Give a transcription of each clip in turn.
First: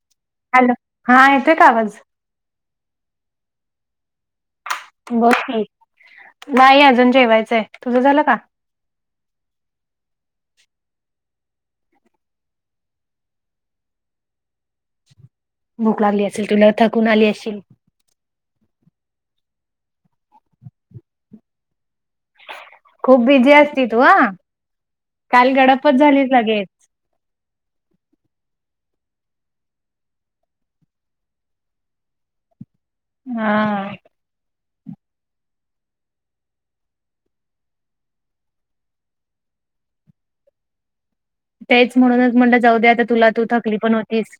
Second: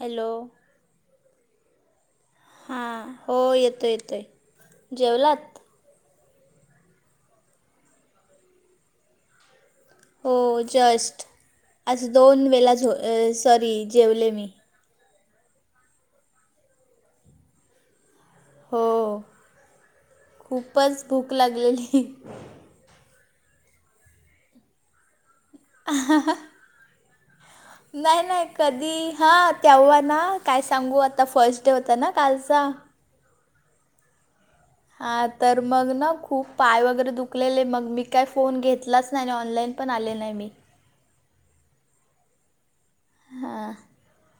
Hello! Hello, हा येतोय का आवाज? हा हो येतोय येतोय! बोला नाही अजून जेवायचं आहे, तुझं झालं का? हो जस्ट आज दोन वेला झो सॉरी जेवले मी. भूक लागली असेल तुला थकून आली असशील? हो खूपच भूक लागलेली. खूप बिझी असती तू आ, काल गडपच झालीस लगेच. नाही नाही कधी हा तेव्हा ना काय सांगू आता फर्स्ट डे होता ना कालचा. हा! हा तर मग ना खूप पाय वगैरे दुखलेले मग मी काय फोन घेतलाच नाही आणि ऑनलाईन पण आले नाही मी. तेच म्हणूनच म्हणलं जाऊदे आता तुला तू थकली पण होतीस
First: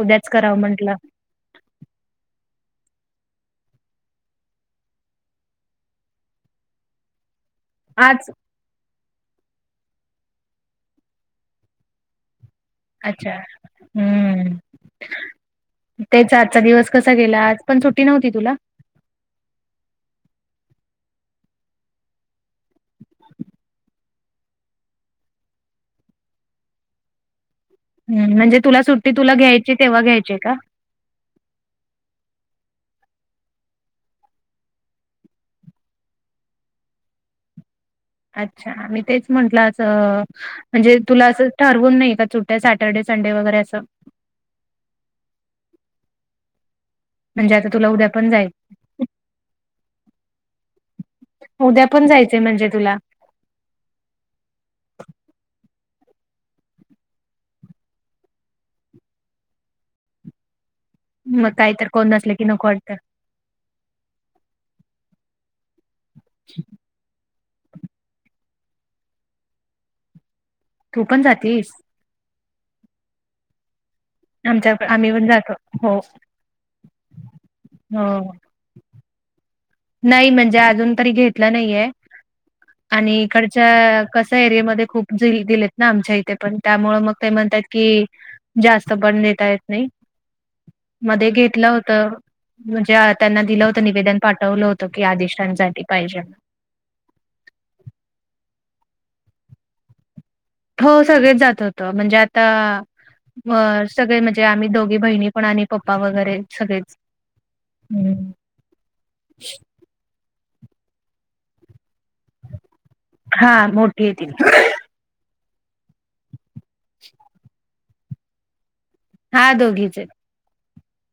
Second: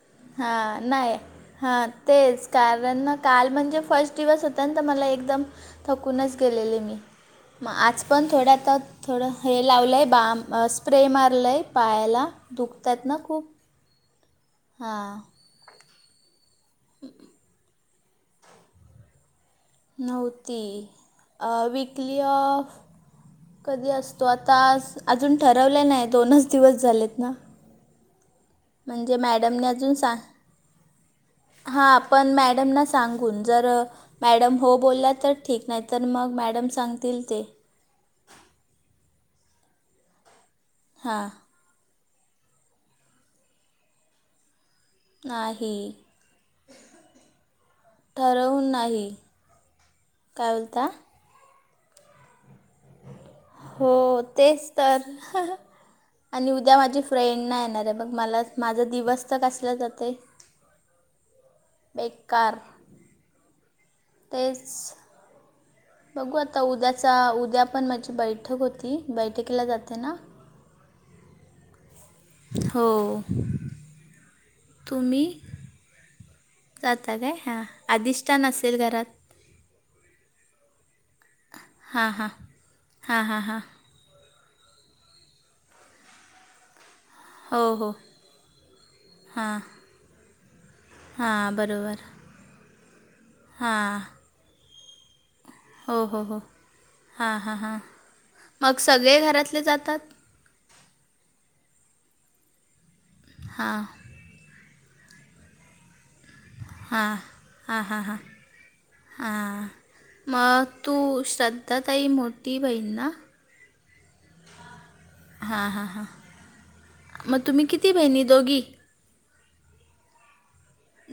उद्याच हा करावं म्हंटलं नाय हां तेच कारण काल म्हणजे फर्स्ट दिवस होत ना तर मला एकदम थकूनच गेलेले मी, मग आज पण थोड्या आता थोडं हे लावलंय बाम स्प्रे मारलय पायाला दुख अच्छा हम्म! हां! तेच आजचा दिवस कसा गेला आज पण सुट्टी नव्हती तुला? नव्हती विकली ऑफ कधी असतो! आता अजून ठरवले नाही दोनच दिवस झालेत ना. हम्म म्हणजे तुला सुट्टी म्हणजे तुला मॅडमने घ्यायची अजून तेव्हा सांग घ्यायची का? हां आपण मॅडमना सांगून जर मॅडम हो बोलल्या तर ठीक नाही तर मग मॅडम सांगतील ते! अच्छा मी तेच म्हंटलं असं म्हणजे तुला हां असं ठरवून नाही सुट्ट्या सॅटर्डे संडे वगैरे असं? नाही! म्हणजे आता तुला उद्या पण जाय ठरवून नाही, काय बोलता? उद्या पण जायचंय म्हणजे तुला? हो तेच तर आणि उद्या माझी फ्रेंड नाही येणार आहे बघ मला माझा दिवस तर कसला जाते. मग काही तर कोण नसले कि बेकार नकोत. तेच बघू आता उद्याचा उद्या पण माझी बैट बैठक होती बैठकीला जाते ना. तू पण जातीलस? हो. आमच्या आम्ही तुम्ही पण जातो हो जाता काय हा हो अधिष्ठानानसेल घरात नाही म्हणजे अजून तरी घेतलं नाहीये हां हां हां आणि हां हां इकडच्या कसा एरियामध्येध्ये खूप दिलेत ना आमच्या इथे पण त्यामुळे मग ते म्हणतात हो हो कि जास्त पण देता येत हां नाही. मध्ये हां घेतलं होत बरोबर म्हणजे त्यांना दिलं होत हां निवेदन पाठ हवलं होत की आदेशांचा हो हो हो हां हां हां मग सगळे घरातले जातात. हो सगळेच जात होत म्हणजे आता हां सगळे म्हणजे आम्ही दोघी बहिणी पण आणि पप्पा वगैरे सगळेच हां हा हा हां. हम्म हां मग तू श्रद्धा तई मोठी बहीण ना. हा मोठी आहे त. हां हां हां मग तुम्ही किती बहिणी दोघी हा दोघीचे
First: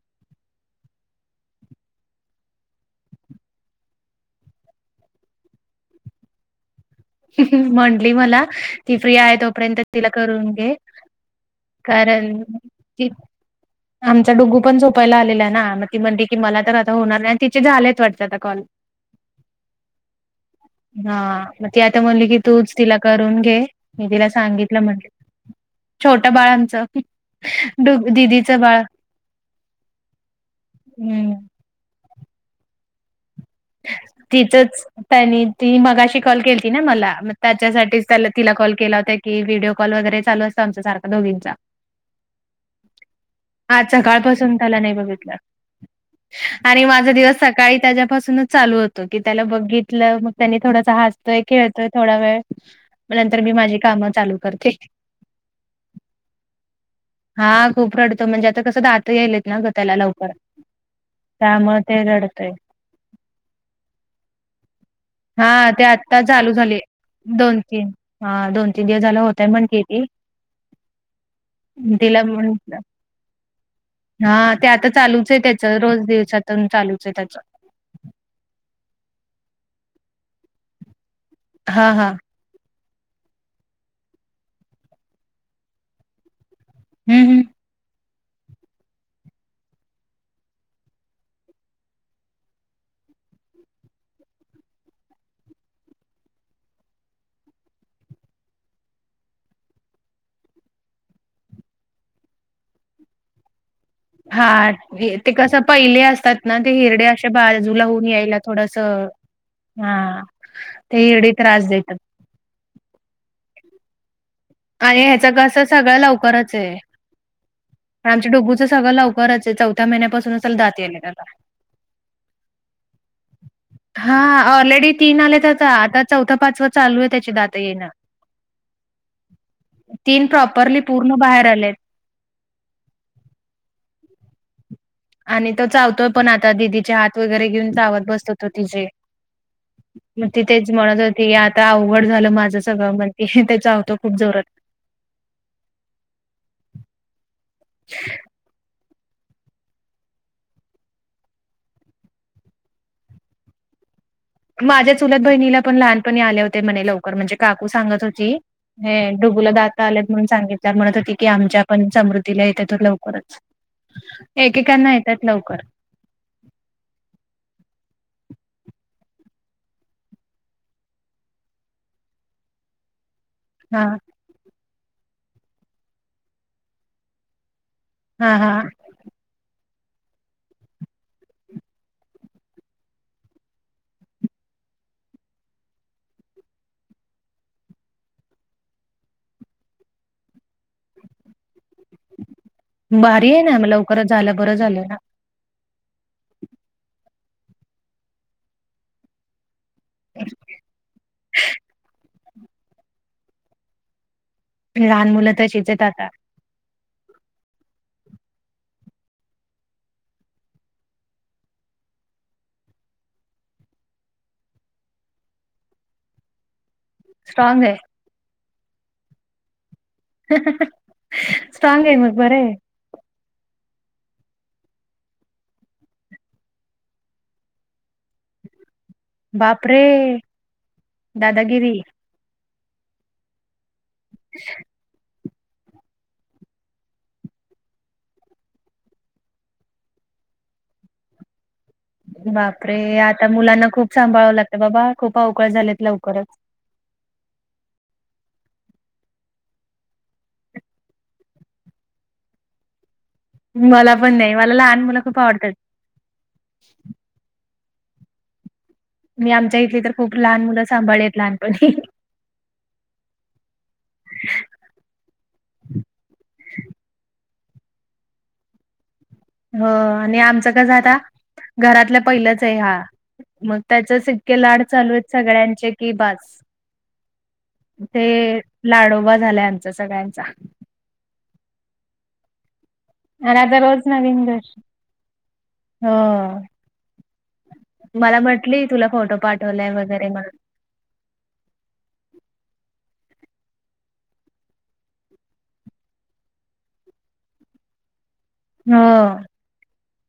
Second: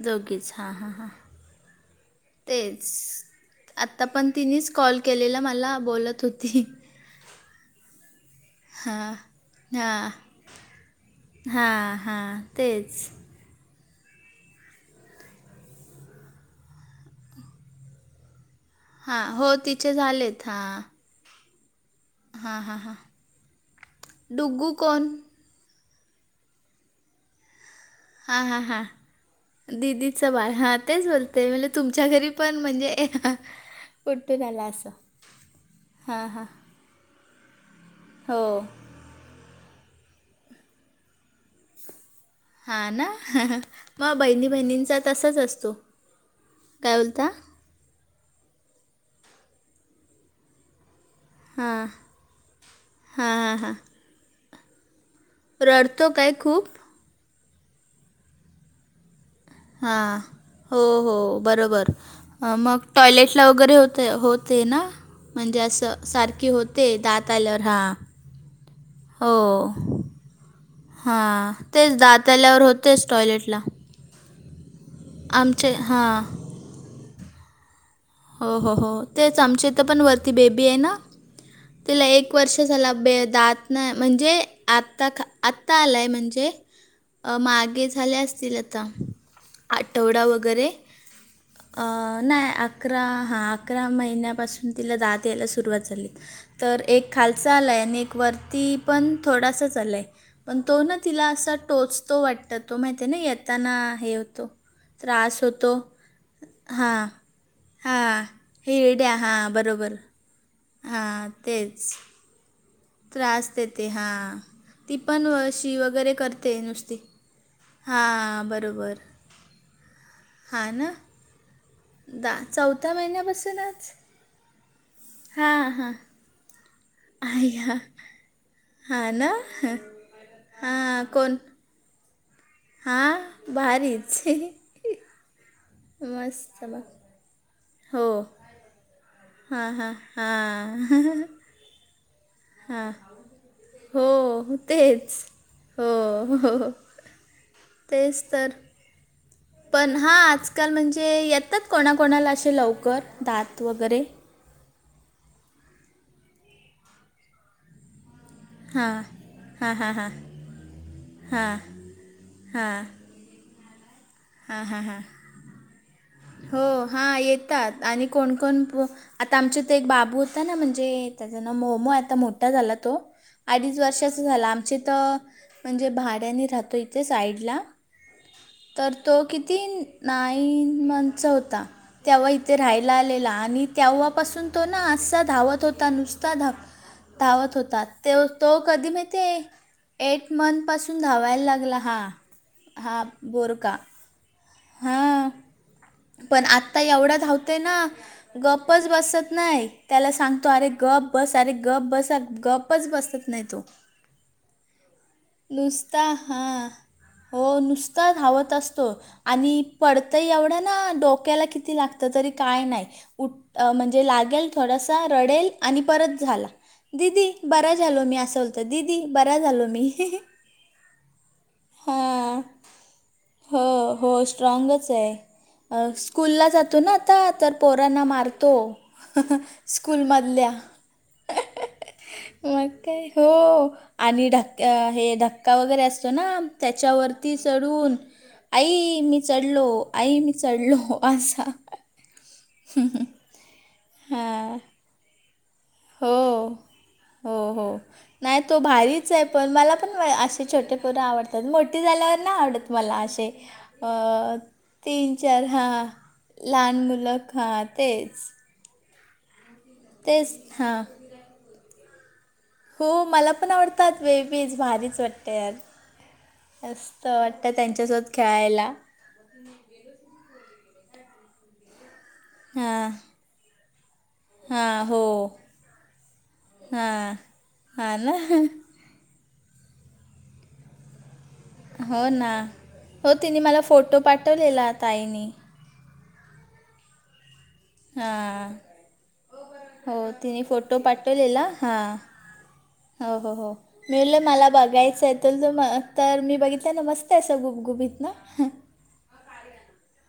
दोघीच हां हां हां तेच आता पण तिनेच कॉल केलेला मला बोलत होती. म्हटली मला ती हां फ्री आहे तोपर्यंत तिला हां करून घे. हां कारण हां तेच आमचा डुगू पण सोपायला आलेला आहे ना मग ती म्हणते की मला तर आता होणार नाही आणि तिचे झालेच वाटतं आता कॉल हां हो तिचे झालेत हां. हा मग ती आता म्हणली की तूच तिला करून घे मी तिला डुग्गू सांगितलं कोण म्हंटलं. छोट्या बाळांचं [unintelligible] ु हा हा हां दिदीचं बाळ हा तेच हम्म बोलते म्हणज तुमच्या घरी पण म्हणजे उठून आला तिथच असं त्यांनी ती मगाशी हां कॉल हां केती ना मला म त्याच्यासाठी त्याला तिला हो कॉल केला होता की व्हिडिओ कॉल वगैरे चाल असत आमच्या सारखा दोघंचा हां ना मग बहिणी त्याला नाही बहिणींचा बघितलं तसाच असतो. आणि काय माझा बोलता दिवस सग काळी त्याच्यापासूनच चालू होतो की त्याला बघितलं मग त्यानी थोडासा ह. य हां खेळतोय थोडा वेळ हां नंतर मी हां हां माझी कामं चालू करते. रडतो काय खूप हा खूप रडतो म्हणजे आता कसं दात्र येईल. हा हो हो त्यामुळे बरोबर ते रडतंय. मग टॉयलेटला वगैरे होते होते ना. म्हणजे हा ते असं आत्ता सारखी चालू झाले. होते दात दोन आल्यावर हा तीन हा दोन तीन दिवस झालं होतंय हो. म्हणतीये ती. हा तेच तिला दात आल्यावर म्हटलं होतेच टॉयलेट ला हा ते आता चालूच आहे त्याच रोज हां दिवसातून चालूच आहे त्याच. हो हो हो तेच आमच्या इ तर पण वरती बेबी आहे ना हा तिला हा एक एक वर्ष झाला बे दातन म्हणजे आत्ता ख आत्ता आलाय म्हणजे हम्म हम्म मागे झाले असतील. आ आठवडा वगैरे नाही आ. अकरा हा अकरा महिन्यापासून तिला दात यायला सुरुवात झाली. तर एक खालचा आलाय, आणि एक वरती पण थोडासाच आलाय. पण तो ना तिला असा, टोचतो वाटत तो माहिती आहे ना येताना. हे होतो हा, ते त्रास कस होतो पहिले असतात ना, ते हिरडे हां अस ते बाजूला होऊन हां यायला थोडस, हिरड्या हां हा बरोबर ते हिरडी हां त्रास तेच देतात. त्रास देत हां. ती आणि ह्याच पण कस वशी सगळं वगैरे लवकरच करते आहे. नुसती आमच्या हां डुगूचं सगळं बरोबर लवकरच आहे, चौथ्या महिन्यापासूनच दात याले आता. अ.. द. चौथ्या महिन्यापासूनच. हा. ऑलरेडी तीन आले त्याच, हां हां आता चौथा पाचव चालू आहे त्याची आई दात हां येणं. हां ना तीन प्रॉपरली हां पूर्ण कोण बाहेर आलेत. हां भारीची. आणि तो चावतोय पण, आता दिदीचे मग हात वगैरे घेऊन चावत हो बसतो तो तिचेे. हां हां मग ति तेच म्हणत हां होती, आता अवघड झालं माझ. हां [unintelligible] चावतो हो खूप जोरात. तेच हो हो तेच तर. पण हा आजकाल म्हणजे, येतात कोणाकोणाला असे लवकर दात वगैरे. माझ्या चुलत बहिणीला पण लहानपणी आले होते. म्हणे लवकर म्हणजे काकू सांगत होती. हां हे डुगूला हां दात हां आलेत हां म्हणून सांगितल्या वर म्हणत होती की, हां आमच्या पण समृद्धीला येते हां होत लवकर. खरंच. हां हां हां. हो हां येतात आणि कोणकोण पो आता आमच्या इथं एक बाबू होता ना, म्हणजे त्याचं नाव मोमो आता मोठा झाला तो. अडीच हा वर्षांचा झाला, आमच्या इथं म्हणजे भाड्याने राहतो इथे साईडला. हा हा. तर तो किती, नाईन मंतचा होता. तेव्हा इथे राहायला आलेला, आणि तेव्हापासून तो ना असा धावत होता नुसता धाव धावत होता ते तो कधी माहिते, एट मंथ पासून धावायला लागला. हां हां बोर. बरं झालं, बरं झालं ना. पण आता एवढं धावतोय ना, गप्पच बसत नाही. त्याला सांगतो. अरे गप बस, अरे गप बस, गप्पच बसत नाही तो. लहान मुलं तशीच आहेत नुसता आता हा, हो नुसता धावत असतो. आणि पडतं एवढं ना, डोक्याला किती लागतं तरी काय नाही. उठ म्हणजे, लागेल थोडंसं रडेल आणि परत झाला. दिदी स्ट्रॉंग बरां आहे. झालो मी, अस बोलतो दीदी बरां झालो मी. स्ट्राग आहे, मग हां बरं ये. हो. हो स्ट्रॉगच आहे. स्कूल ला जातो ना, आता तर पोरांना मारतो. बापरे स्कूल मधल्या. दादागिरी मग काय, हो आणि ढक हे ढक का वगैरे असतो ना, त्याच्यावरती चढून आई. आई मी चढलो. आई मी चढलो आसा. बापरे आता मुलांना खूप सांभाळावं लागतं, हां बाबा खूप अवकळ झालेत. लवकरच. हो. हो. हो. नाही तो भारीच आहे. पण मला पण असे छोटे पोरं आवडतात, मोठे झाल्यावर नाही आवडत मला असे. अ, मला पण नाही, मला लहान मुलं तीन खूप चार आवडतात. हां लहान मुलं हा तेच. मी आमच्या इथली तर खूप तेच लहान मुलं हां सांभाळलेत लहानपणी. हो मला पण आवडतात. बेबीज भारीच वाटते यार. मस्त वाटतं त्यांच्यासोबत खेळायला. हो. आणि आमचं कस आता, घरातल पहिलंच आहे हा, हां मग त्यांचंच े लाड हां चालू हो आहेत सगळ्यांचे कि बस हां हां ना ते लाडोबा झालाय आमचा सगळ्यांचा हो ना हो आणि तिने आता मला रोज फोटो नवीन घर पाठवलेला ताईने हो मला हां म्हटली तुला फोटो पाठवलाय हो वगैरे म तिने फोटो पाठवलेला हां हो हो हो. मिळल मला बघायचं आहेेत त तर मी बघितलं ना मस्त असं गुपगुपत ना हो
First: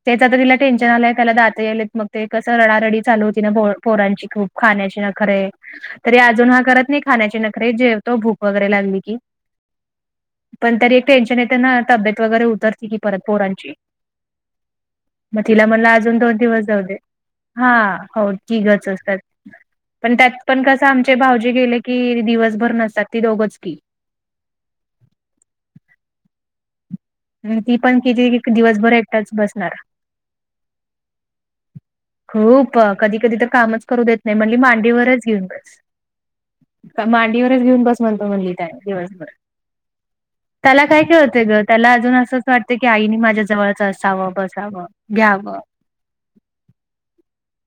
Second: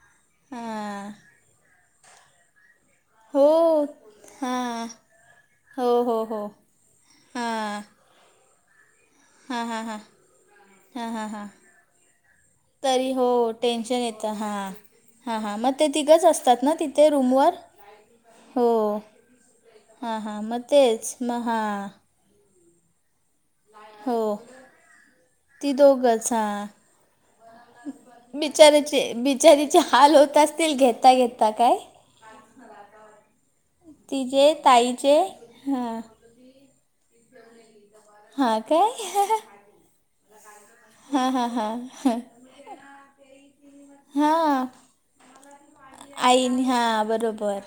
त्याचा आता तिला टेन्शन हां आलंय त्याला दात यालेत मग ते कस रडारडी चालू होती हो ना पोरांची खूप हां खाण्याची न खरे हो तरी हो हो अजून हा करत नाही. खाण्याची नखरे हां जेवतो भूक वगैरे लागली की हां हां हां पण तरी एक हां हां टेन्शन हां येतं ना तब्येत वगैरे उतरते कि तरी हो टेन्शन येतं हा मग तिला मणला अजून दोन दिवस जाऊ दे रूमवर हा हो की गच असतात. पण हां त्यात हां मग पण कसं आमचे तेच मग भाऊजी हां गेले की दिवसभर नसतात ती दोघंच की हो ती दोघंच. अन् ती पण किती दिवसभर बिचाराचे एकटाच बसणार. बिचारीचे हाल होत असतील घेता घेता काय खूप कधी कधी तर कामच करू देत नाही तिचे म्हणली ताईचे मांडीवरच घेऊन बस हां मांडीवरच घेऊन बस म्हणतो म्हणली हां त्या काय दिवसभर त्याला काय हां खेळतं हां ग. त्याला अजून हां असंच वाटतं की आईनी माझ्या जवळच असावं बसावं घ्यावं. आईन हा बरोबर.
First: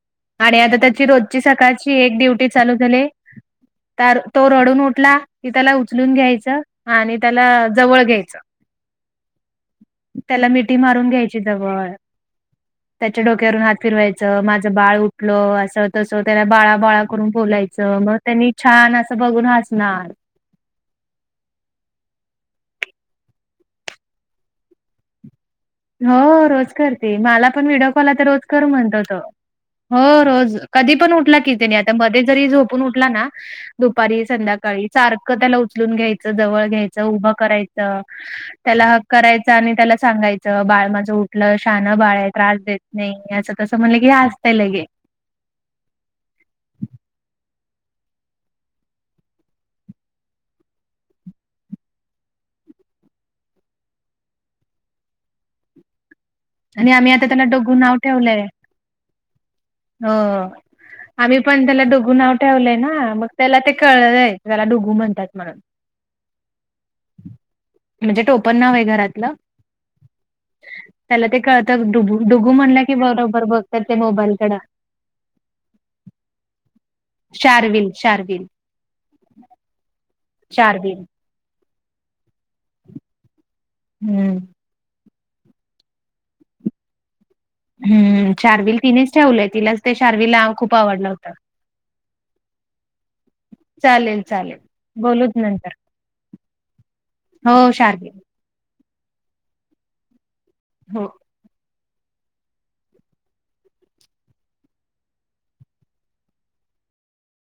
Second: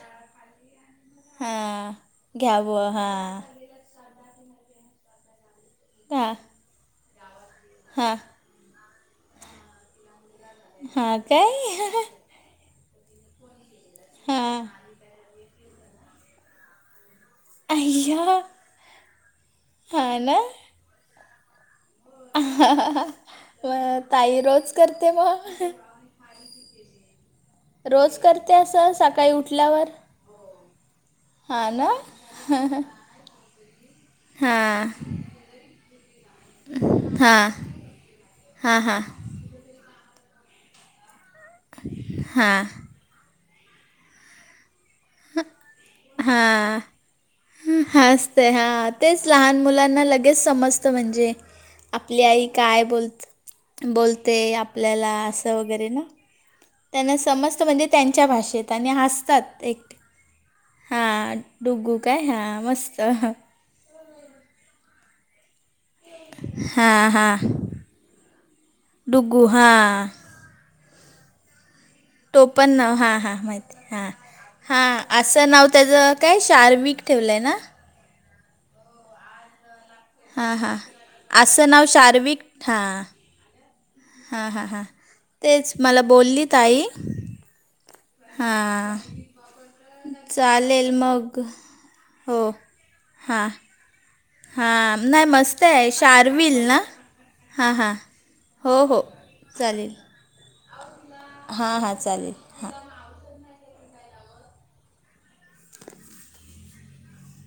आणि आता त्याची रोजची हां सकाळची एक ड्युटी चालू घ्यावं झाली. हां तो रडून उठला कि त्याला उचलून हां घ्यायचं आणि त्याला जवळ हां घ्यायचं. त्याला मिठी मारून हां घ्यायची काय जवळ त्याच्या डोक्यावरून हात फिरवायचं हां माझं बाळ उठलं असं तसं त्याला बाळा बाळा करून बोलायच मग अय्या त्यांनी छान असं बघून हणार हां म ताई रोज करते मग हो रोज करते मला पण व्हिडिओ कॉलला तर रोज करते कर असं म्हणतो तो सकाळी उठल्यावर हो रोज कधी पण उठला की हा जनी ना आता मध्ये जरी झोपून उठला ना दुपारी संध्याकाळी हा सारखं त्याला उचलून घ्यायचं जवळ घ्यायचं उभं हा करायचं. हा त्याला हा हक करायचा आणि त्याला सांगायचं बाळ माझं उठलं शान बाळ आहे हा त्रास देत. नाही या असं तसं म्हणलं की हे असता ल गे हा ह हा असत हा तेच लहान मुलांना लगेच समजतं म्हणजे आपली आई काय बोलत बोलते आपल्याला असं वगैरे ना आणि आम्ही त्यांना आता त्याला समस्त डोगू म्हणजे नाव त्यांच्या ठेवलंय. भाषेत आणि हसतात एक हो आम्ही पण त्याला दोघू काय नाव हां ठेवलंय मस्त ना मग त्याला ते कळलंय त्याला डुगू म्हणतात म्हणून हा हा म्हणजे टोपण नाव आहे घरातलं त्याला ते कळतंुब, टोपण नाव हा हा माहिित हा मोबाईलकडं हा असं नाव त्याचं काय शार्विक, ठेवलं आहे ना शार्विील शार्विील हा हा असं नाव शार्विक हा हम्म हा हा हा तेच मला बोलली ताई हम् चार्विल हां तिनेच ठेवलंय तिलाच ते चार्विलला खूप चालेल आवडलं होत. मग हो हां. चालेल चालेल. हां नाही बोलूच मस्त नंतर आहे शारविील ना हो हां हां शार्विल हो हो चालेल हो हां हां चालेल हां